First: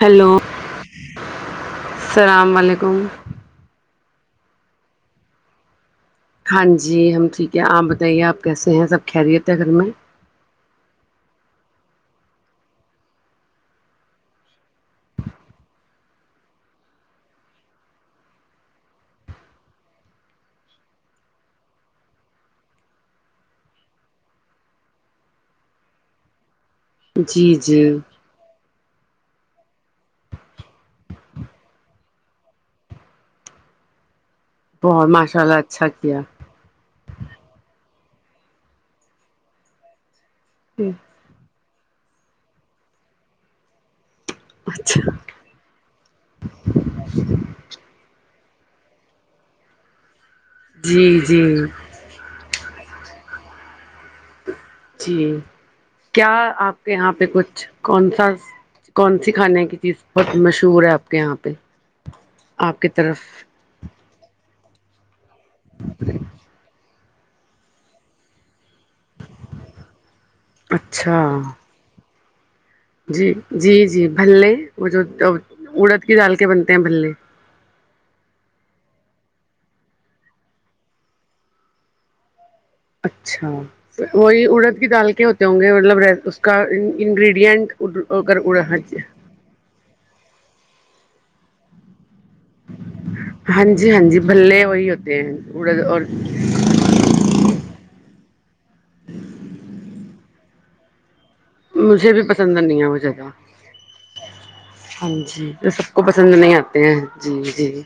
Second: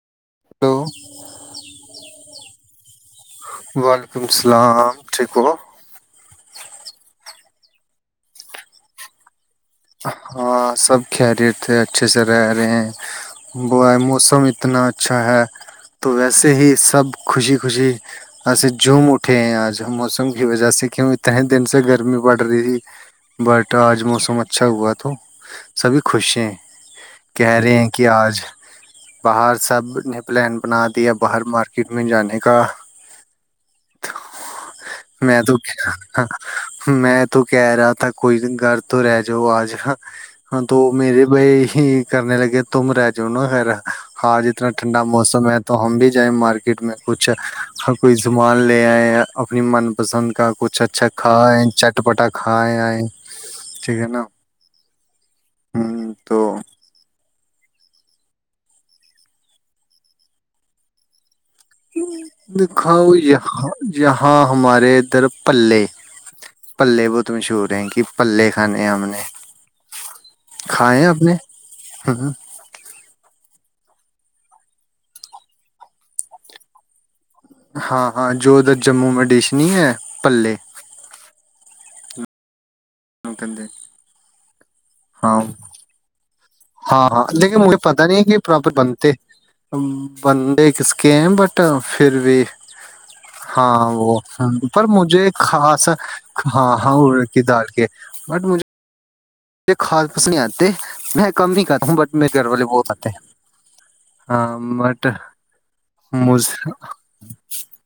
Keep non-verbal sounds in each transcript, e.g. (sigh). Hello hello السلام علیکم وعلیکم السلام ٹھیک ہو ہاں جی ہم ٹھیک ہے آپ بتائیے آپ کیسے ہیں سب کہرییے ہاں سب کہہریے تھے اچھے سے رہ رہے ہیں ہے موسم اتنا اچھا ہے تو ویسے ہی سب خوشی خوشی ایسے جوم اٹھے ہیں آج موسم کی وجہ سے کیوں اتنے دن سے گرمی پڑ رہی تھی بٹ آج موسم اچا اچھا ہوا تو سبھی خوش ہیں جی کہہ رہے جی ہیں کہ آج باہر سب نے پلان بنا دیا باہر مارکیٹ میں جانے کا بہت ماشاء میں تو اللہ اچھا کیا میں تو کہہ رہا تھا کوئی گھر تو رہ جو آج ہاں تو میرے بھائی (unintelligible) ہی کرنے لگے تم رہ جؤ نا خھر (unintelligible) آج اتنا ٹھنڈا اچھا موسم ہے تو ہم بھی جائیں مارکیٹ میں کچھ سامان لے آئے ہیں اپنی من پسند کا کچھ جی اچھا کھا جی ہے چٹپٹا کھائے ہیں ٹھیک ہے نا جی ہ کیا تو آپ کے یہاں پہ کچھ کون سا کون سی کھانے کی چیزہ مشہور ہے آپ کے یہاں پہ آپ کی دکھاؤ طرف یہاں یہاں ہمارے ادھر (unintelligible) پلے پلے بہت (unintelligible) مشہور ہیں کہ پلے ک ہم نے کھائے اچھا اپنے جی جی جی بھللے وہ جو اڑد کی ڈال کے بنتے ہیں بھے ہاں ہاں جو ادھر جموں اڈیشنی ہے پلے اچھاھر وہی اڑد کی ڈال کے ہاں ہوتے ہوں گے مطلب کا ہاں ہاں لیکن انگریڈیئنٹ مجھے پتا نہیں ہے کہ اڑا پراپر (unintelligible) بنتے بندے کس کے ہیں بٹ پھر بھی ہاں جی وہ جی بھلے پر وہی ہوتے مجھے ہیں اڑد خاصا اور ہاں ہاں ا کی دال کے بٹ مجھے (unintelligible) میرے خھص پسنیاتے میں (unintelligible) کم نہیں کتا ہوں مجھے بٹ بھی میرے گھر پسند والے نہیں ہے بہت وہ آتے ہیں زیادہ ہ بٹ ہاں جی سب کو پسند م نہیں آتے ہیں جی جی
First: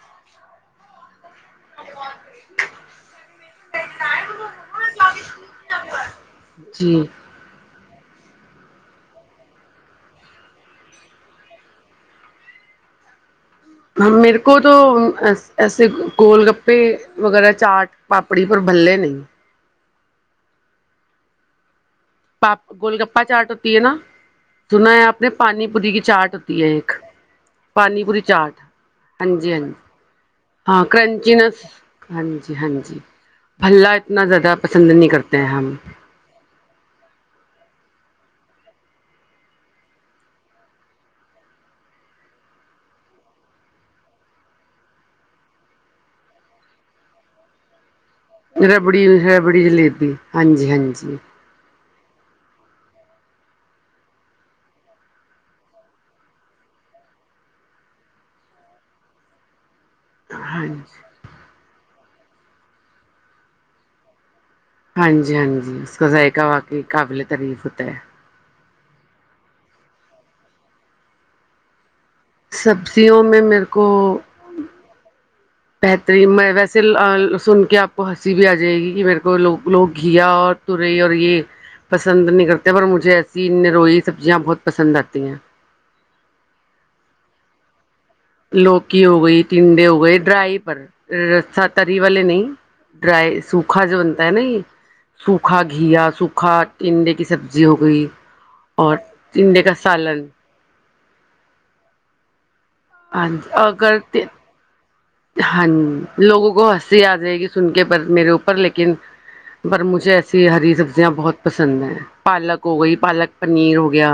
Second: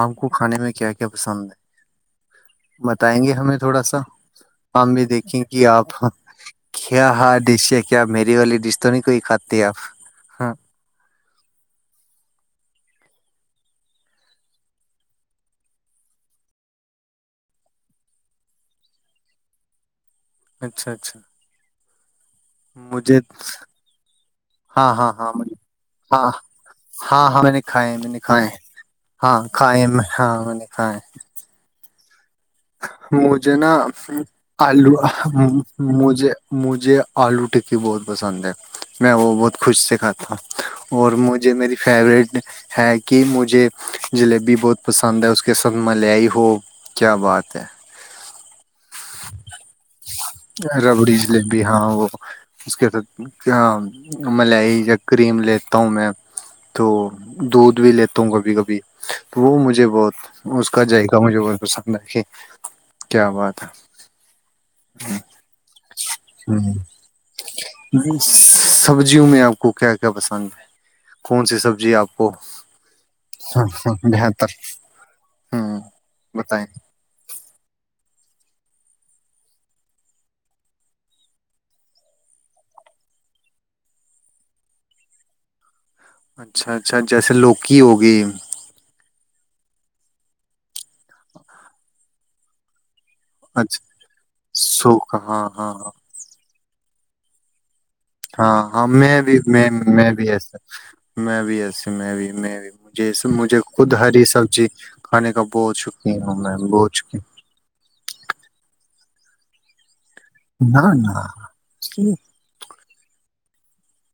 آم کو کھانے میں (unintelligible) کیا کیا پسند ہے بتائیں گے ہمیں تھوڑا سا ہم بھی دیکھیں گے ج آپ (unintelligible) ک جی ہا ڈس (unintelligible) کیا میری والی ڈش تو نہیں کوئی کھاتی آپ ہاں میرے کو تو ایسے گول گپے وغیرہ چاٹ پاپڑی پر بھلے نہیں اچھا اچھا پاپ گول مجھے گپا چاٹ ہوتی ہے نا سنا ہاں ہے ہاں آپ نے ہاں پانی پوری کی ہاں چاٹ ہوتی ہے ایک ہاں ہاں میں نے کھائے ہیں، پانی میں پوری نے کھائے ہیں چاٹ ہاں جی ہاں جی کھائے میں میں نے ہاں کھائے کرنچ ن مجھے نا اتنا زیادہ پسند آلو نہیں کرتے ہیں ہم مھے مجھے آلو ٹ کہ بہت پسند ہے میں وہ بہت خوش سے کھاتا ہوں اور مجھے میری فیوریٹ ہے کہ مجھے جلیبی بہت پسند ہے اس کے ساتھ ملئی ہو کیا بات چ ربڑی ربڑی جلیبی ہاں جی ہاں جی ربڑی کیا ہاں ملائی یا کریم لیتا ہوں میں تو دودھ بھی لیتا ہوں کبھی کبھی وہ مجھے بہت ہاں اس جی کاذائقہ مجھے بہت پسند ہے کہ کیا بات ہے ہاں جی ہاں جی اس کا ذائقہ ہوں واقعی قابل تعریف ہوتا ہے سبزیوں میں آپ کو کیا کیا پسند ہے کون سی سبزی آپ کو سبزیوں میں میرے کو بہتر ہوں بہترین میں بتائیں ویسے سن کے آپ کو ہنسی بھی آ جائے گی کہ میرے کووگ لوگ گھیا اور تورئی اور یہ پسند نہیں کرتے پر مجھے ایسی روئی سبزیاں بہت پسند آتی ہیں اچھا اچھا جیسے لوکی ہوگی لوک کی ہو گئی تھی ٹنڈے ہو گئے ڈرائی پر را تری والے نہیں ڈرائی اچھا سوکھا جو بنتا ہے نا یہ سوکھ ہاں سوکھا ہاں ہاں گیا سوکھا کینڈے کی سبزی ہو گئی ہاں ہاں اور میں بھی ٹنڈے میں کا میں سالن بھی ایسا میں بھی ایس میں بھی میں بھی مجھے ہاں مجھے خود اگر ہری سبزی کھانے کا ہاں بہت شوقین ہوں لوگوں میں کو بہت ہنسی آ شوقین جائے گی سن کے پر میرے اوپر لیکن پر مجھے ایسا ہری نہ سبزیاں نہ بہت پسند ہیں پالک ہو گئی پالک پ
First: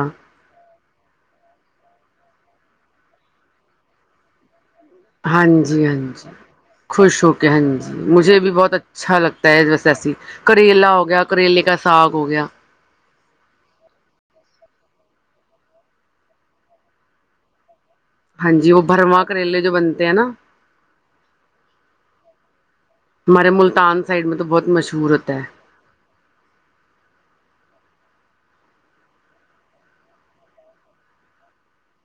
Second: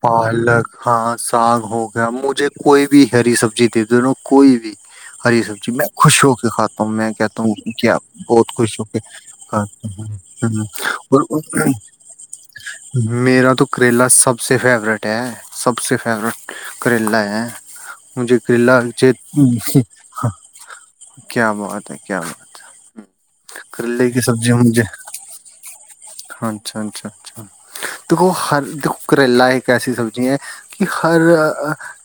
پالک ہاں ساگ ہو گیا مجھے کوئی بھی ہری سبزی د د نوں کوئی بھی ہری ہاں سبزی جی میں ہاں خوش جی ہو کے کھاتا ہوں میں خوش ہو کہتا کے ہوں ہاں جی کیا مجھے بھی بہت خوش ہو کے اچھا لگتا ہے کھات بس ایسی ہوں کریلا ہو گیا اور کریلے کا ساگ ہو گیا میرا تو کریلا سب سے فیورٹ ہے سب سے فیورٹ کریلا ہے مجھے ہاں جی کرلا وہ چت بھرواں کریلے جو بنتے ہیں نا کیا بات ہے کیا بات ہے ہمارے ملتان کریلے سائڈ میں تو بہت مشہور ہوتا ہے ہاںچھا اچھا اچھا دیکھو ہر دیکھو کریلا ایک ایسی سبزی ہے کہ ہر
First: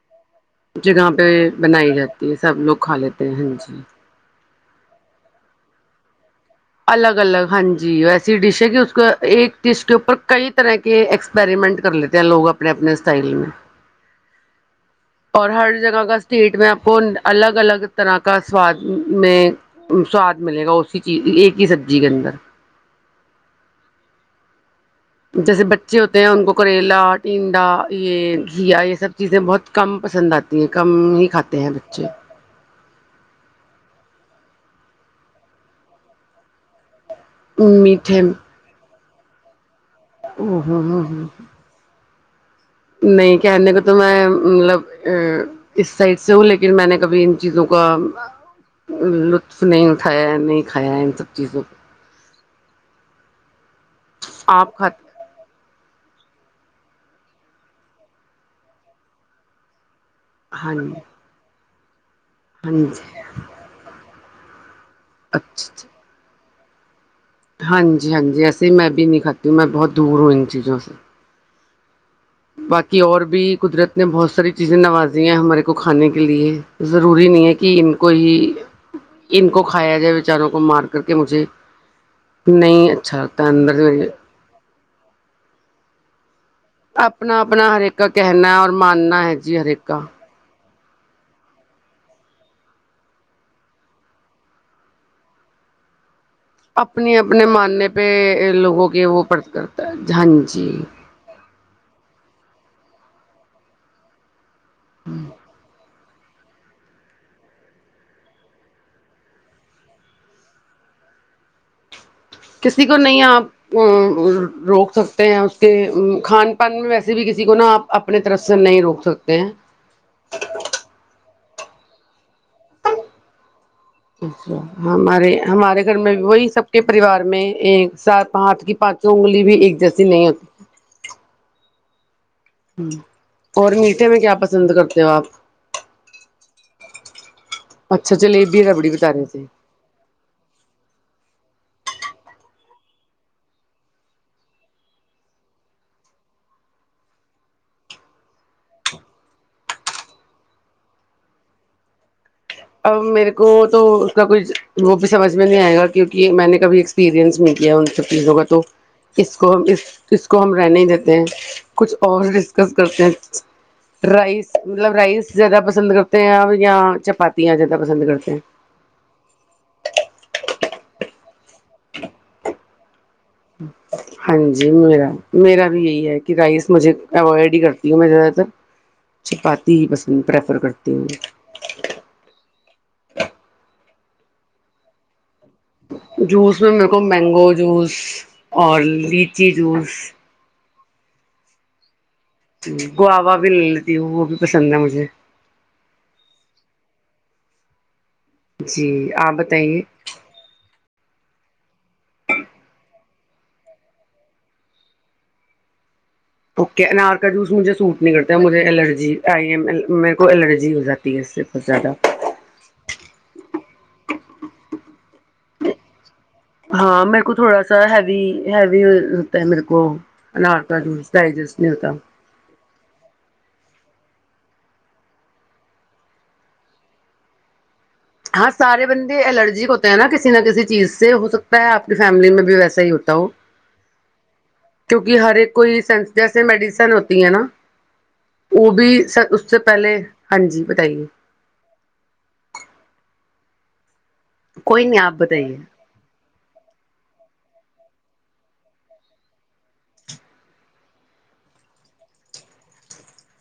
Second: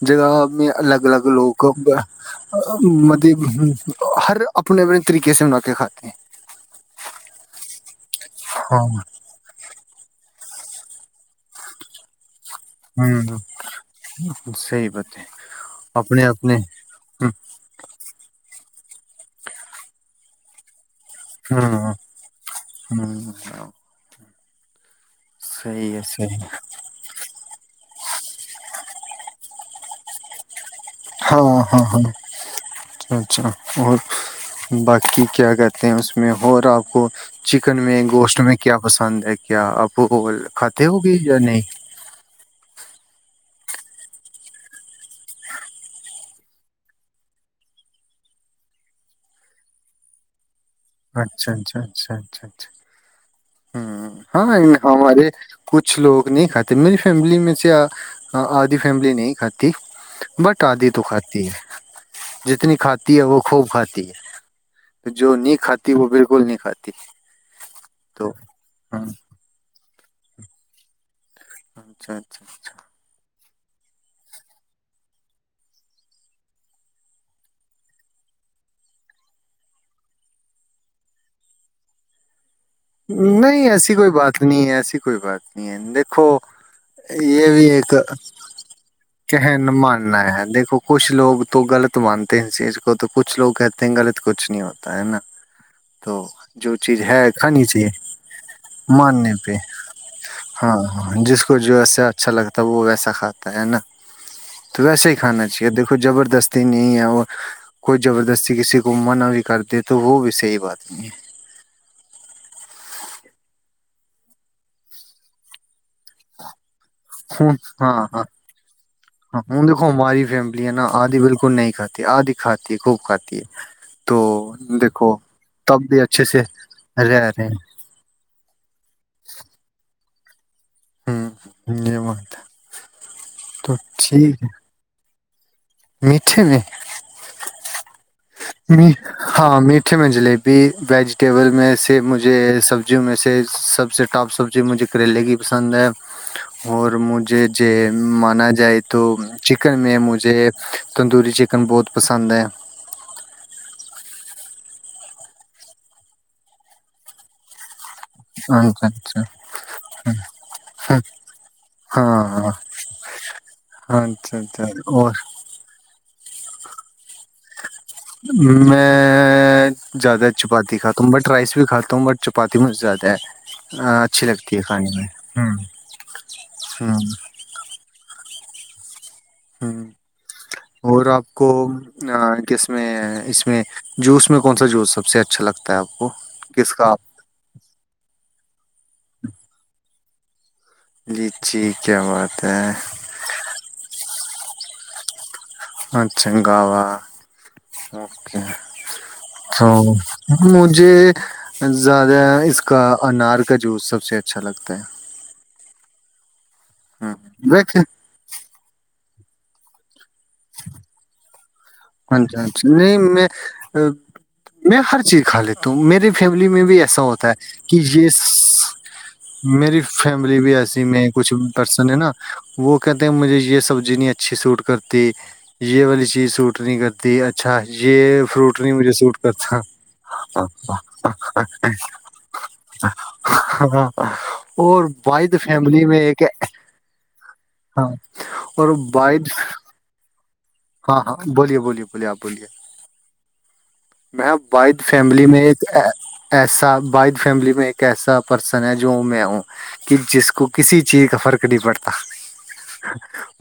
جگہ میں الگ جگہ الگ پہ لوگ بنائی جاتی ہے سب لوگ کھا م لیتے ہیں ہاں جی ہر اپنے اپنے طریقے سے منا کے کھاتے ہیں الگ الگ ہاں جی ویسے ڈش ہے کہ ہاں اس کو ایک دس کے اوپر کئی طرح کے سپریمنٹ کر لیتے ہیں لوگ اپنے اپنے اسٹائل ہوں میں صحیح بات ہے اور ہر جگہ کا اپنے اسٹیٹ اپنے میں آپ کو الگ الگ طرح کا سواد میں سواد ملے گا اسی چیز ایک ہی ہاں سبزی کے اندر ہ جیسے بچے ہوتے ہیں ان ہے کو کریلا ٹینڈا یہ گیا یہ سب چیزیں بہت کم پسند آتی ہیں کم ہی کھاتے ہاں ہیں ہاں ہاں بچے اچھا اچھا اور باقی کیا کہتے ہیں اس میں اور آپ کو چکن میں میٹھے گوشت میں کیا پسند ہے کیا آپ وہ خطح ہوگی یا نہیں نہیں کہنے کو تو میں مطلب اس سائڈ سے ہوں لیکن میں نے کبھی ان چیزوں کا لطف نہیں اٹھایا نہیں کھایا ہے ان سب اچھا چیزوں کو۔ اچھا اچھا اچھاچھا ہ ہاں آپ کھاتے ہمارے کچھ لوگ نہیں کھاتے میری فیملی میں سے آدھی فیملی نہیں کھاتی بٹ ہاں آدھی جی تو کھاتی ہے ہاں جتنی جی کھاتی ہے وہ خوب کھاتی ہے جو اچھا ن خط اچھا بالکل نہیں کاتی ہاں جی ہاں جی ایسے میں بھی نہیں کاتی ہوں میں بہت دور ہوں ان چیزوں سے ہاں باقی اور بھی قدرت نے بہت ساری چیزیں نوازی ہیں ہمارے کو کھانے کے لیے ضروری نہیں ہے کہ ان کو ہی ان کو کھایا جائے بیچاروں کو مار کر کے مجھے نہیں اچھا لگتا نہیں اندر سے ایسی میری کوئی بات نہیں ہے ایسی کوئی بات نہیں ہے دیک ھو اپنا اپنا ہر کا کہنا ہے اور ماننا ہے جی کہن ہرک ماننا ہے دیکھو کچھ لوگ تو غلط مانتے ہیں اس چیز کو تو کچھ لوگ کہتے ہیں غلط کچھ نہیں ہوتا ہے نا تو (unintelligible) چیز اپنی ہے اپنے کھانی منے چاہیے (unintelligible) پہ لوگوں کے وہ ماننے پرت پہ کرتا ہے ہاں جی (unintelligible) لتا وہ ویسا کھاتا ہے نا تو ویسا ہی کھانا چاہیے دیکھو زبردستی نہیں ہے کوئی زبردستی کسی کو منع بھی کر د تو وہ بھی صحیح بات نہیں ہے (unintelligible) کسی کو نہیں آپ ا روک سکتے ہیں اس کے کھان (unintelligible) پن میں ویسے بھی کسی کو ہوں، نا آپ ہاں اپنے ہاں طرف سے نہیں روک سکتے ہاں ہیں ہوں، (unintelligible) تی آ د (unintelligible) اچا دیکھو ہمارے ہمارے تب گھر بھی میں اچھے سے وہی سب کے پریوار رہ میں رہے ہیں ایک سات ہاتھ کی پانچوں انگلی بھی ایک جیسے (unintelligible) نہیں ہوتی (unintelligible) ہوںم (unintelligible) ہ اور میٹھے میں کیا ہے پسند کرتے ہو آپ (unintelligible) میٹھے (unintelligible) اچھا جلیبی ربڑی بتا رہے تھے ہاں میٹھے میں جلیبی ویجیٹیبل میں اس سے مجھے سبزیوں میں سے سب سے ٹاپ سبزی مجھے کریلے کی پسند ہے اور مجھے ج مانا جائے تو چکن میں مجھے تندوری چکن بہت پسند ہے اب میرے کو تو اس کا کچھ وہ بھی سمجھ میں نہیں آئے گا کیونکہ میں نے کبھی ایکسپیرئنس نہیں کیا چیز ہوگا تو اچھا اچھا کو اچھا کو ہم رہنے دیتے ہیں کچھ اور ہاں ڈسکس کرتے ہیں ہاں اچھا رس اچھا مطلب اور رائس زیادہ پسند کرتے ہیں آپ یا چپات ج میں زیادہ چپات د کات کم رائس بھی کھاتا ہوں بٹ چپاتی مجھے زیادہ ہے اچھی ہاں لگتی ہے جی کھانے میں میرا ہ میرا بھی ہ ج میں ج رہا تھ ہ اور ہوں آپ کو کس میں اس میں جوس میں کون سا جوس سب اچھا لگتا ہے آپ کو جوس میں کس کا میرے کو آپ مینگو جوس اور لیچی جوس جی ٹھیک کیا ہے بات ہے گوا بھی لے لیتی ہوں وہ بھی پسند ہے مجھے ا چ گوا اوکے جی آپ تو بتائیے مجھے زیادہ اس کا انار کا جوس سب سے اچھا لگتا ہے اوکے ہ انار کا جوس مجھے دیکھ سوٹ نہیں کرتا مجھے الرجی ایم ای کو الرجی ہو جاتی ہے اسس ہاں جی ہاں جی نہیں میں میں ہر چیز کھا لیتا ہوں میرے فیملی میں بھی ایسا ہاں میرے ہوتا کو ہے تھوڑا کہ سا یہ ہیوی ہیوی ہوتا ہے میرے میری کو فیملی بھی انار کا ایسی میں جوس کچھ ڈائجسٹ نہیں ہوتا پرسن نا وہ کہتے ہیں مجھے یہ سب جنی اچھی سوٹ کرتی یہ والی چیز سوٹ کٹنی گدی اچھا ہے ہاں سارے بندے الرجک ہوتے ہیں نا کسی نہ کسی چیز سے ہو سکتا ہے اپنی فیملی میں بھی ویسا ہی ہوتا ہو ا کیونکہ ہر ایک کوئی جیسے میڈیسن ہوتی ہے نا ہاں وہ اور بھی س وائد اس سے پہلے ہاں جی ہاں بتائیے ہاں بولیے بولیے بولیے آپ بولیے میں بائد کوئی نہیں آپ فیملی میں بتائیے ایک ایسا بائد فیملی میں ایک ایسا پرسن ہے جو میں ہوں کہ جس کو کسی چیز کا فرق نہیں پڑتا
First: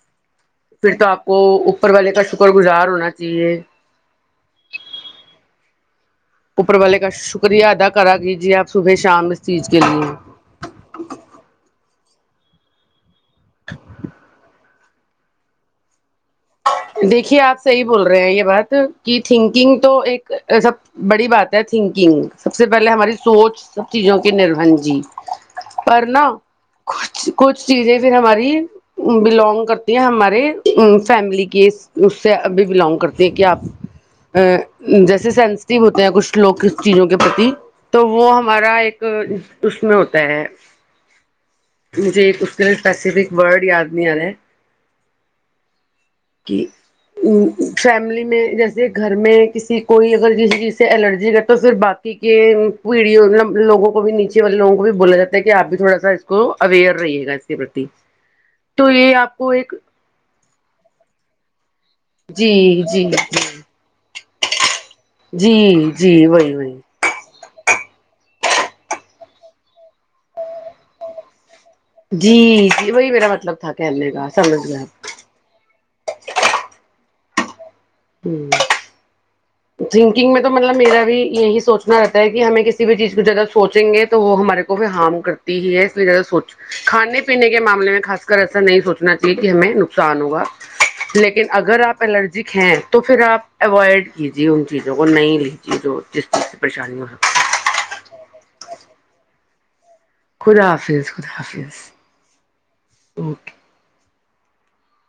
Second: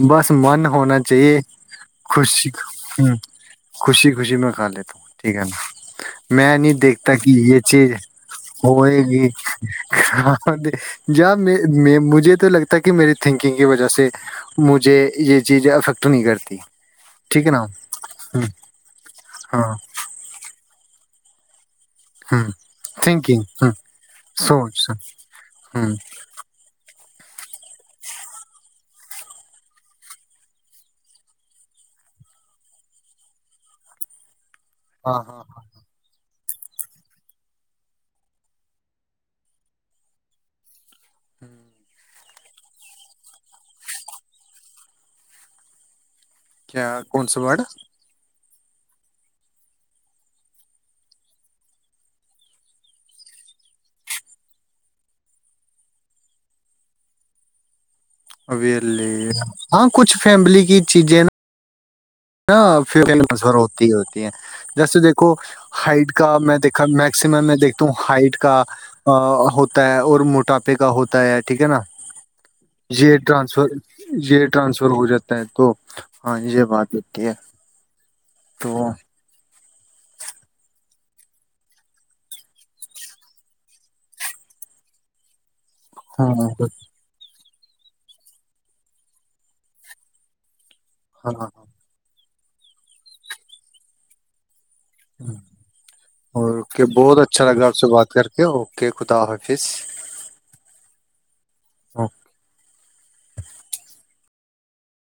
بس من پھر ہونا تو آپ کو چاہیے اوپر (unintelligible) خوشی گزار ہ ہونا چاہیے خوشی خوشی میں کر لیتا ہوں ٹھیک ہے نا میں نہیں اوپر والے کا دیکھتا کہ یہ شکریہ ادا چیز کرا کیجیے آپ صبح ہوئے گی شام اس چیز کے لیے ج میں (unintelligible) مجھے تو لگتا ہے کہ میرے (unintelligible) تھنکنگ کی وجہ سے مجھے (unintelligible) ج یہ چیزیں افیکٹ نہیں کرتی (unintelligible) دیکھیے ٹھیک ہے آپ نا صحیح بول رہے ہیں یہ بات کہ ہاں تھنکنگ تو ایک سب (unintelligible) بڑی بات ہے (unintelligible) تھنکنگ سب سے پہلے ہماری سوچ تھنکنگ سب چیزوں کے نربھن سوچ جی ہاں پر نا کھ (unintelligible) کچھ چیزیں پھر ہماری بلونگ کرتی ہیں ہمارے ا فیملی کی اس سے ابھی بلونگ کرتے ہیں کہ آپ (unintelligible) جیسے ہاں سینسٹیو ہوتے ہیں کچھ لوک چیزوں کے پرتی تو وہ ہمارا ایک اس میں ہوتا ہے مجھے اس کے لیے اسپیسفک ورڈ یاد نہیں آ رہا ہے (unintelligible) کہ کیا کون سا ورڈ فیملی میں (unintelligible) جیسے گھر میں کسی کوئی اگر جسی چیز سے الرجی ہے تو پھر باقی کے پیڑھی لوگوں کو بھی نیچے والے لوگوں کو بھی بولا جاتا ہے کہ آپ بھی تھوڑا سا اس کو اویئر رہیے گا اس کے پرتی (unintelligible) ابھی تو یہ آپ کو ایک ہاں کچھ فیملی کی چیزیں نا (unintelligible) ن جی جی جی فور ہوتی ہی ہوتی ہیں جیسے دیکھو جی ہائٹ جی کا وہی میں وہی دیکھا میکسمم میں دیکھتا ہوں ہائٹ کا ہوتا ہے اور موٹاپے کا ہوتا ہے (unintelligible) ٹھیک ہے نا جی جی وہی یہ میرا مطلب ٹرانسفر تھا کہنے کا یہ سمجھ گیا ٹرانسفر ہو جاتا ہے تو ہاں یہ بات ہے (unintelligible) ٹھیک ہے (unintelligible) ہ تو (unintelligible) تھنکنگ میں تو مطلب میرا بھی یہی سوچنا رہتا ہے کہ ہمیں کسی بھی چیز کو جیادہ سوچیں گے تو وہ ہمارے کو بھی ہارم کر ہی ہے اس لی زیاہ ہاں سوچ کانے پینے کے معاملے میں خاص کر ایسا نہیں سوچنا چاہیے کہ ہمیں نقصان ہوگا لیکن ہاں اگر آپ الرجی ہیں تو پھر آپ اوائڈ کیجیے چیزوں کو نہیں لیجیے جو جس چیز سے اورک پریشانی ہو بہت سکتی اچھا لگا اس سے بات کر کے اوک خدا فیس خدا حافظ خدا حافظ اوکے